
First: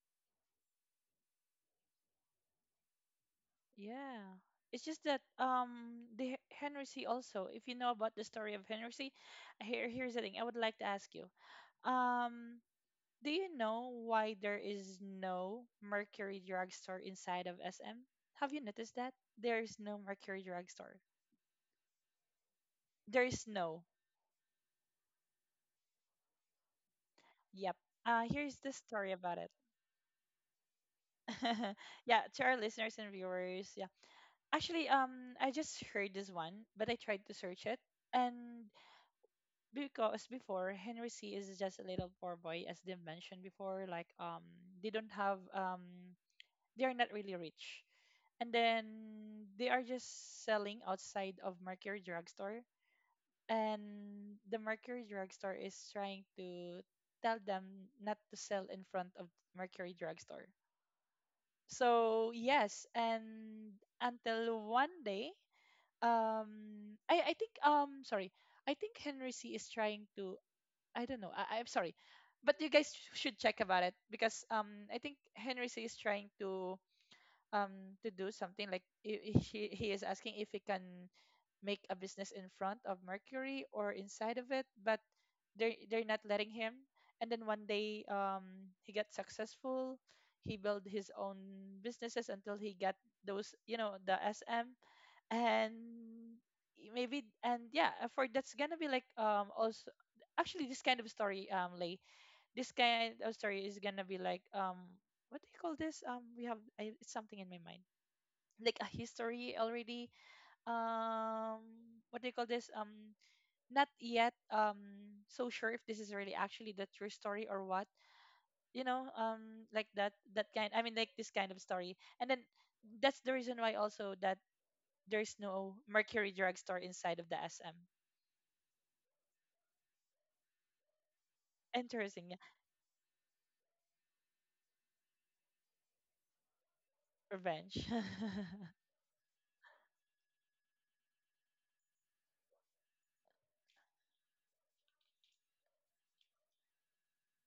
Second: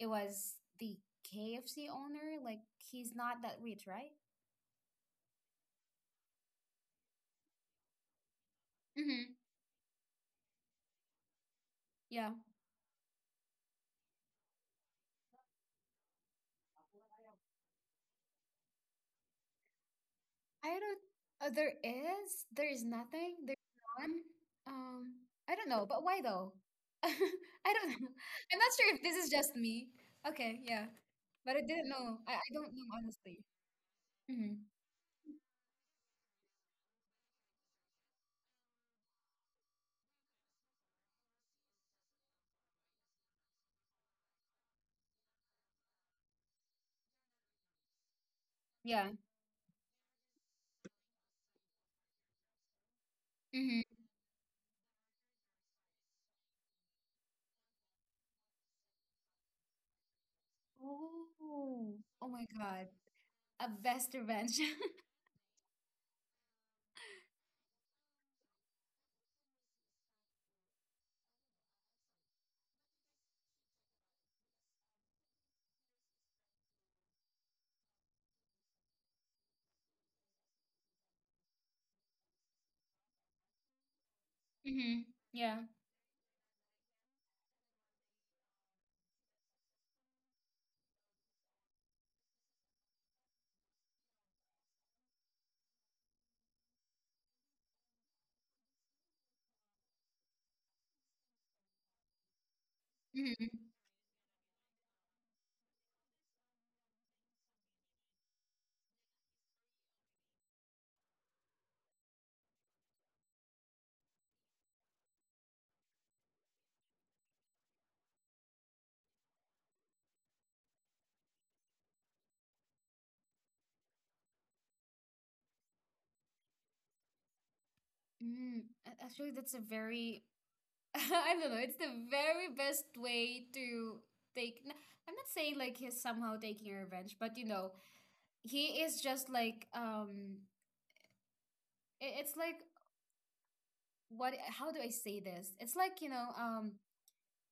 A: It was the KFC owner, like he's not that rich, right?
B: yeah. It's just that um the H- Henry C also, if you know about the story of Henry C,
A: Mm-hmm.
B: here, here's the thing I would like to ask you. Um, do you know why there is no Mercury drugstore inside of S M? Have you noticed that? There is no Mercury
A: I
B: drugstore.
A: don't. Uh, there is. There is
B: There
A: nothing.
B: is
A: There's
B: no.
A: none. Um, I don't know. But why though? <laughs> I
B: Yep.
A: don't know.
B: Uh, here's
A: I'm
B: the
A: not sure if
B: story
A: this is
B: about it.
A: just me. Okay, yeah. But I
B: <laughs>
A: didn't know.
B: Yeah,
A: I,
B: to
A: I
B: our
A: don't know
B: listeners and
A: honestly.
B: viewers, yeah.
A: Mm-hmm.
B: Actually, um, I just heard this one, but I tried to search it, and because before, Henry C is just a little poor boy, as they mentioned before. Like, um, they don't have, um, they are not really rich, and then
A: Yeah.
B: they are just selling outside of Mercury Drugstore,
A: Mm-hmm.
B: and the Mercury Drugstore is trying to tell them not to sell in front of Mercury Drugstore.
A: Oh. Oh
B: So
A: my
B: yes,
A: God. A
B: and
A: best revenge.
B: until one
A: <laughs>
B: day, um, I I think, um, sorry, I think Henry C is trying to, I don't know. I, I'm sorry, but you guys sh- should check about it, because um I think Henry C is trying to um to do something like i- i- he he is asking if he can make a business in front of Mercury or inside of it,
A: Mm-hmm.
B: but
A: Yeah.
B: they they're not letting him. And then one day um he got successful. He built his own businesses until he got those, you know, the S M. And y- maybe and yeah, uh, for that's gonna be like um also actually this kind of story, um Lay, this kind of
A: Mm-hmm.
B: story is gonna be like, um what do you call this, um we have I, it's something in my mind, like a history already. um what do you call this, um not yet, um so sure if this is really actually the true story or what, you know. um like that that kind, I mean, like this kind of story. And then that's the reason why also that there's no Mercury drugstore inside of the S M.
A: Mm. A- Actually, that's a very, <laughs> I don't know, it's the
B: Interesting, yeah.
A: very best way to take. n- I'm not saying like he's somehow taking revenge, but you know,
B: Revenge.
A: he is just like um i- it's like, what, how do I say this? It's like, you know, um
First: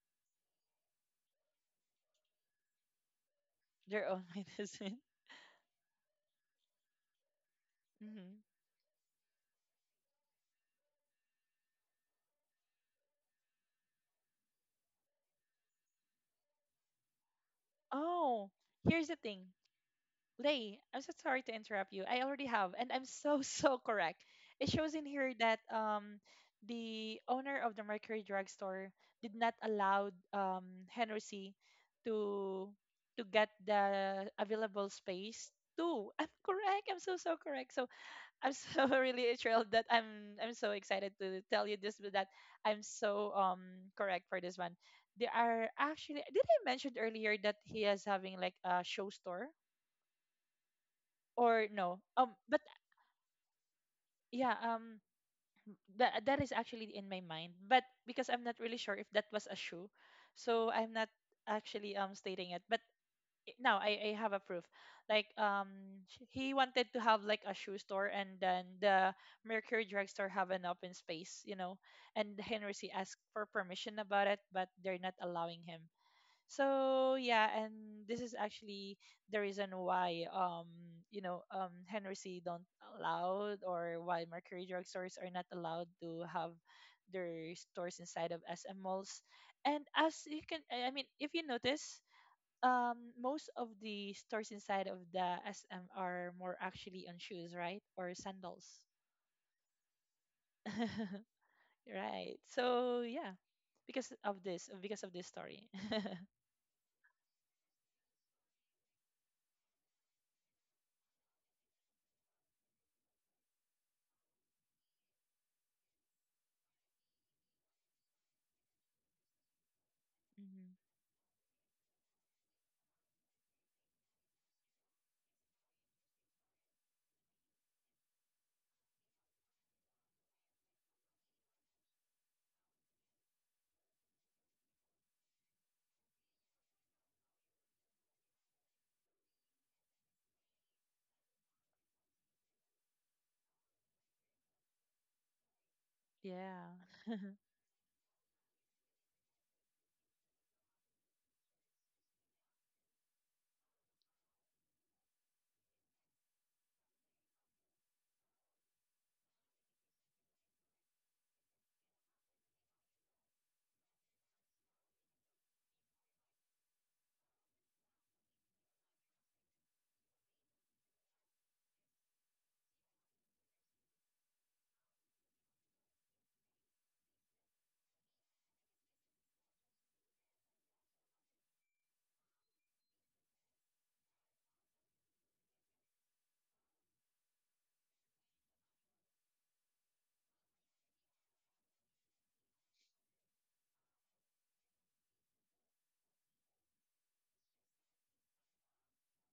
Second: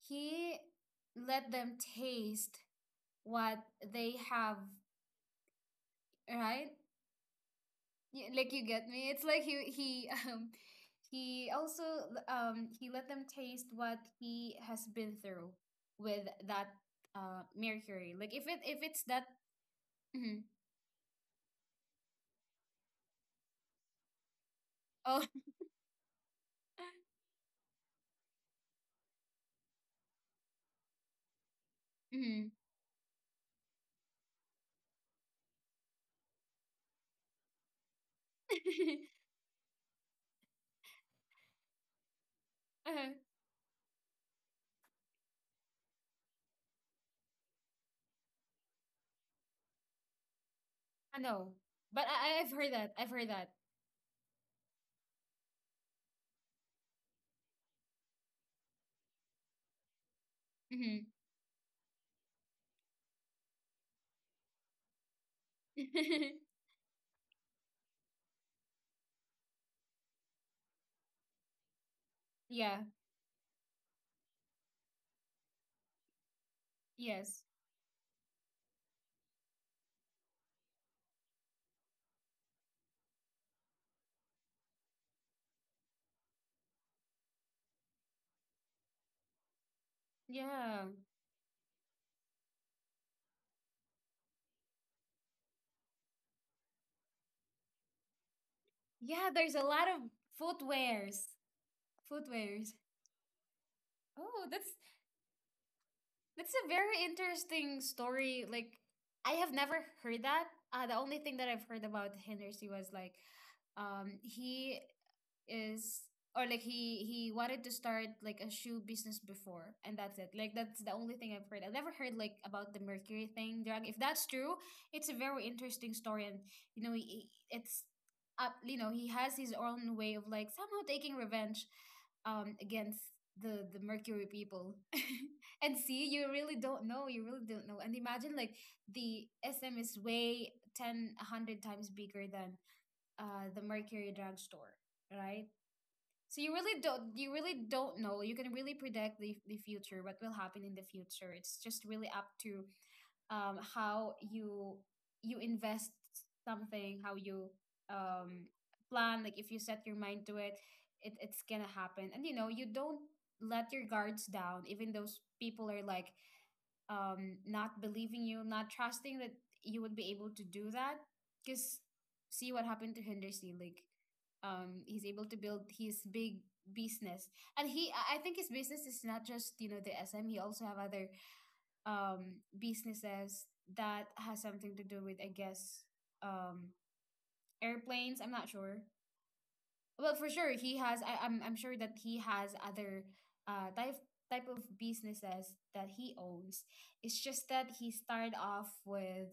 A: he let them taste what
B: <laughs> Their
A: they
B: own
A: have,
B: medicine.
A: right?
B: <laughs>
A: Y-
B: Hmm.
A: Like you get me? It's like he he <laughs> um he also l- um, he let them taste what he has been through with that uh Mercury. Like if
B: Oh,
A: it, if it's
B: here's the
A: that,
B: thing.
A: mhm.
B: Lay, I'm so sorry to interrupt you. I already have, and I'm so, <laughs> so correct. It shows in
A: Oh.
B: here that, um, the owner of the Mercury drugstore did not allow, um, Henry C.
A: <laughs> Mhm.
B: to to get the available space too. <laughs> I'm correct. I'm so so correct. So I'm so <laughs>
A: <laughs>
B: really thrilled that I'm I'm so excited to tell you this, but that I'm
A: Uh,
B: so um correct for this one. There are actually, did I mention earlier that he is having like a show store
A: I know.
B: or no?
A: But
B: Um
A: I, I've
B: but
A: heard that. I've heard that.
B: yeah, um that that is actually in my mind. But because I'm not really sure if that was a shoe, so I'm not
A: Mm-hmm.
B: actually um stating it. But no, I, I have a proof. Like um sh- he
A: <laughs>
B: wanted to have like a shoe store, and then the Mercury drugstore have an open space, you know. And Henry
A: Yeah,
B: asked for permission about it, but they're not allowing him. So
A: yes.
B: yeah, and this is actually the reason why um you know um Henry don't allow, or why Mercury drugstores are not allowed to have their stores inside of S M malls. And as you can,
A: Yeah.
B: I I mean if you notice, um most of the stores inside of the S M are more actually on shoes, right? Or sandals.
A: Yeah, there's a lot of
B: <laughs>
A: footwears.
B: Right.
A: Footwears.
B: So yeah, because of
A: Oh,
B: this,
A: that's
B: because of this story. <laughs>
A: That's a very interesting story. Like, I have never heard that. Uh, the only thing that I've heard about Hennessy was like, um, he is, or like he he wanted to start like a shoe business before, and that's it. Like,
B: Mhm.
A: that's the only thing I've heard. I've never heard like about the mercury thing drug. If that's true, it's a very interesting story, and you know, he, it's up. You know, he has his own way of like somehow taking revenge, um, against the the mercury people. <laughs> And see, you really don't know. You really don't know. And imagine like the S M is way ten, a hundred times bigger than uh, the Mercury drugstore, right? So you
B: Yeah.
A: really don't you
B: <laughs>
A: really don't know. You can really predict the, the future, what will happen in the future. It's just really up to um, how you you invest something, how you um, plan. Like if you set your mind to it, it, it's gonna happen. And you know, you don't let your guards down, even those people are like um, not believing you, not trusting that you would be able to do that. Because see what happened to Henderson. Like, um, he's able to build his big business, and he, I I think his business is not just, you know, the S M. He also have other um businesses that has something to do with, I guess, um airplanes. I'm not sure. Well, for sure, he has. I, I'm I'm sure that he has other uh type type of businesses that he owns. It's just that he started off with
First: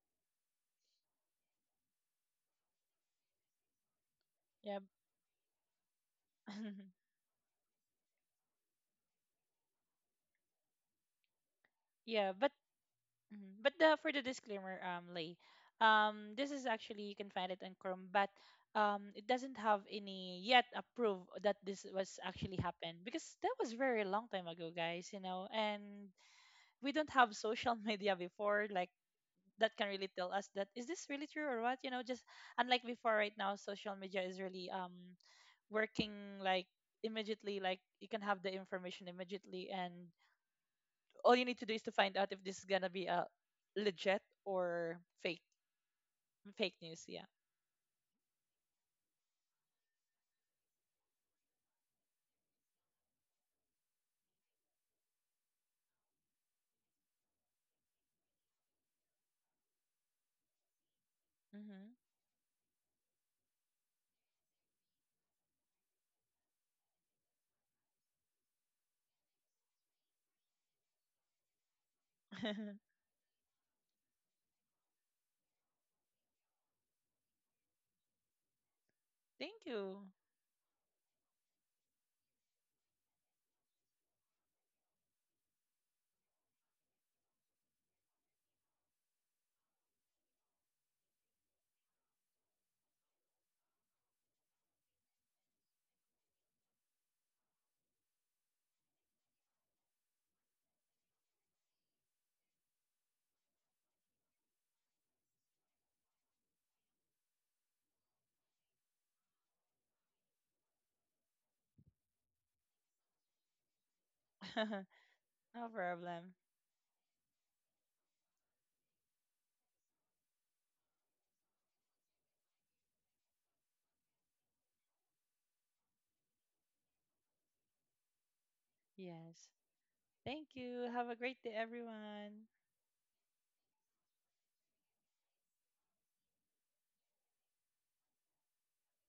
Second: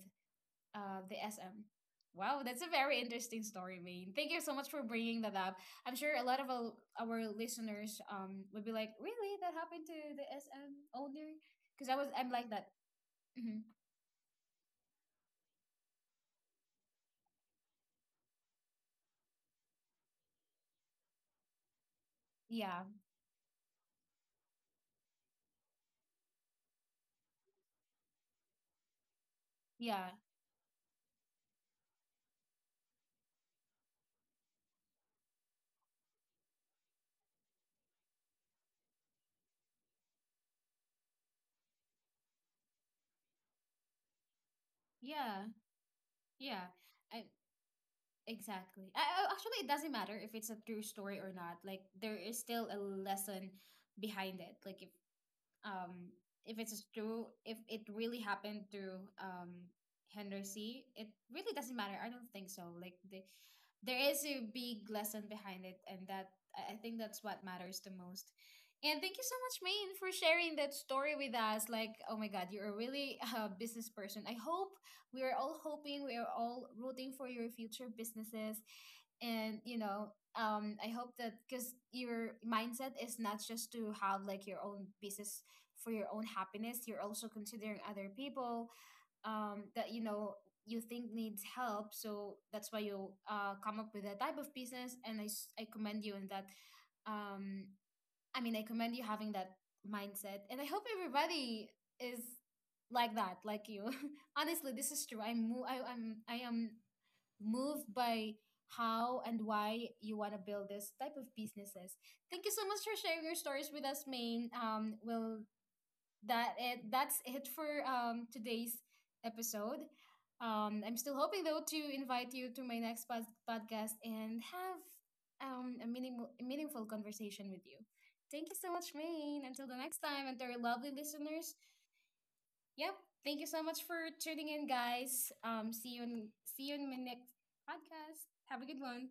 A: uh the S M. Wow, that's a very interesting story, Maine. Thank you so much
B: Yeah.
A: for bringing that up. I'm sure a lot of our,
B: <laughs>
A: our listeners um would be like, really, that happened to the S M owner? Because I was I'm
B: Yeah,
A: like
B: but
A: that.
B: mhm,
A: Mhm.
B: but the, for the disclaimer, um, Lay, um, this is actually you can find it on Chrome, but um, it doesn't have any yet approved that this was actually
A: Yeah,
B: happened, because that was very long time ago, guys. You know, and we don't have social <laughs> media before like that can
A: yeah,
B: really tell us that is this really true or what, you know, just unlike before. Right now social media is really um working like immediately, like you can have the information immediately, and all you need to do is to find out if this is gonna be a legit or fake.
A: yeah, yeah.
B: Fake news,
A: I
B: yeah.
A: Exactly. I, I- actually, it doesn't matter if it's a true story or not. Like there is still a lesson behind it. Like if um, if it's true, if it really happened to, um, Henderson, it really doesn't matter. I don't think so. Like the, there is a big lesson behind it, and that I I think that's what matters the most. And thank you so much, Maine, for sharing that story with us. Like, oh my God, you're a
B: Mm-hmm. <laughs>
A: really <laughs> uh, business person. I hope We are all hoping, we are all rooting for your future businesses and,
B: Thank
A: you
B: you.
A: know, um I hope that because your mindset is not just to have like your own business for your own happiness. You're also considering other people, um, that, you know, you think needs help. So that's why you uh, come up with that type of business. And i, s- I commend you in that. um, I mean, I commend you having that mindset, and I hope everybody is like that, like you. <laughs> Honestly, this is true. I'm mo- I, I'm I am moved by how and why you want to build this type of businesses. Thank you so much for sharing your stories with us, Maine. Um, we'll
B: <laughs> No problem.
A: that it that's it for um today's episode. Um, I'm still hoping though to invite you to my next pod- podcast and have um a meaningful meaningful conversation with you. Thank you so much, Maine.
B: Yes.
A: Until the next time, and to
B: Thank
A: our lovely
B: you. Have a great
A: listeners,
B: day, everyone.
A: yep. Thank you so much for tuning in, guys. Um, see you in see you in my next podcast. Have a good one.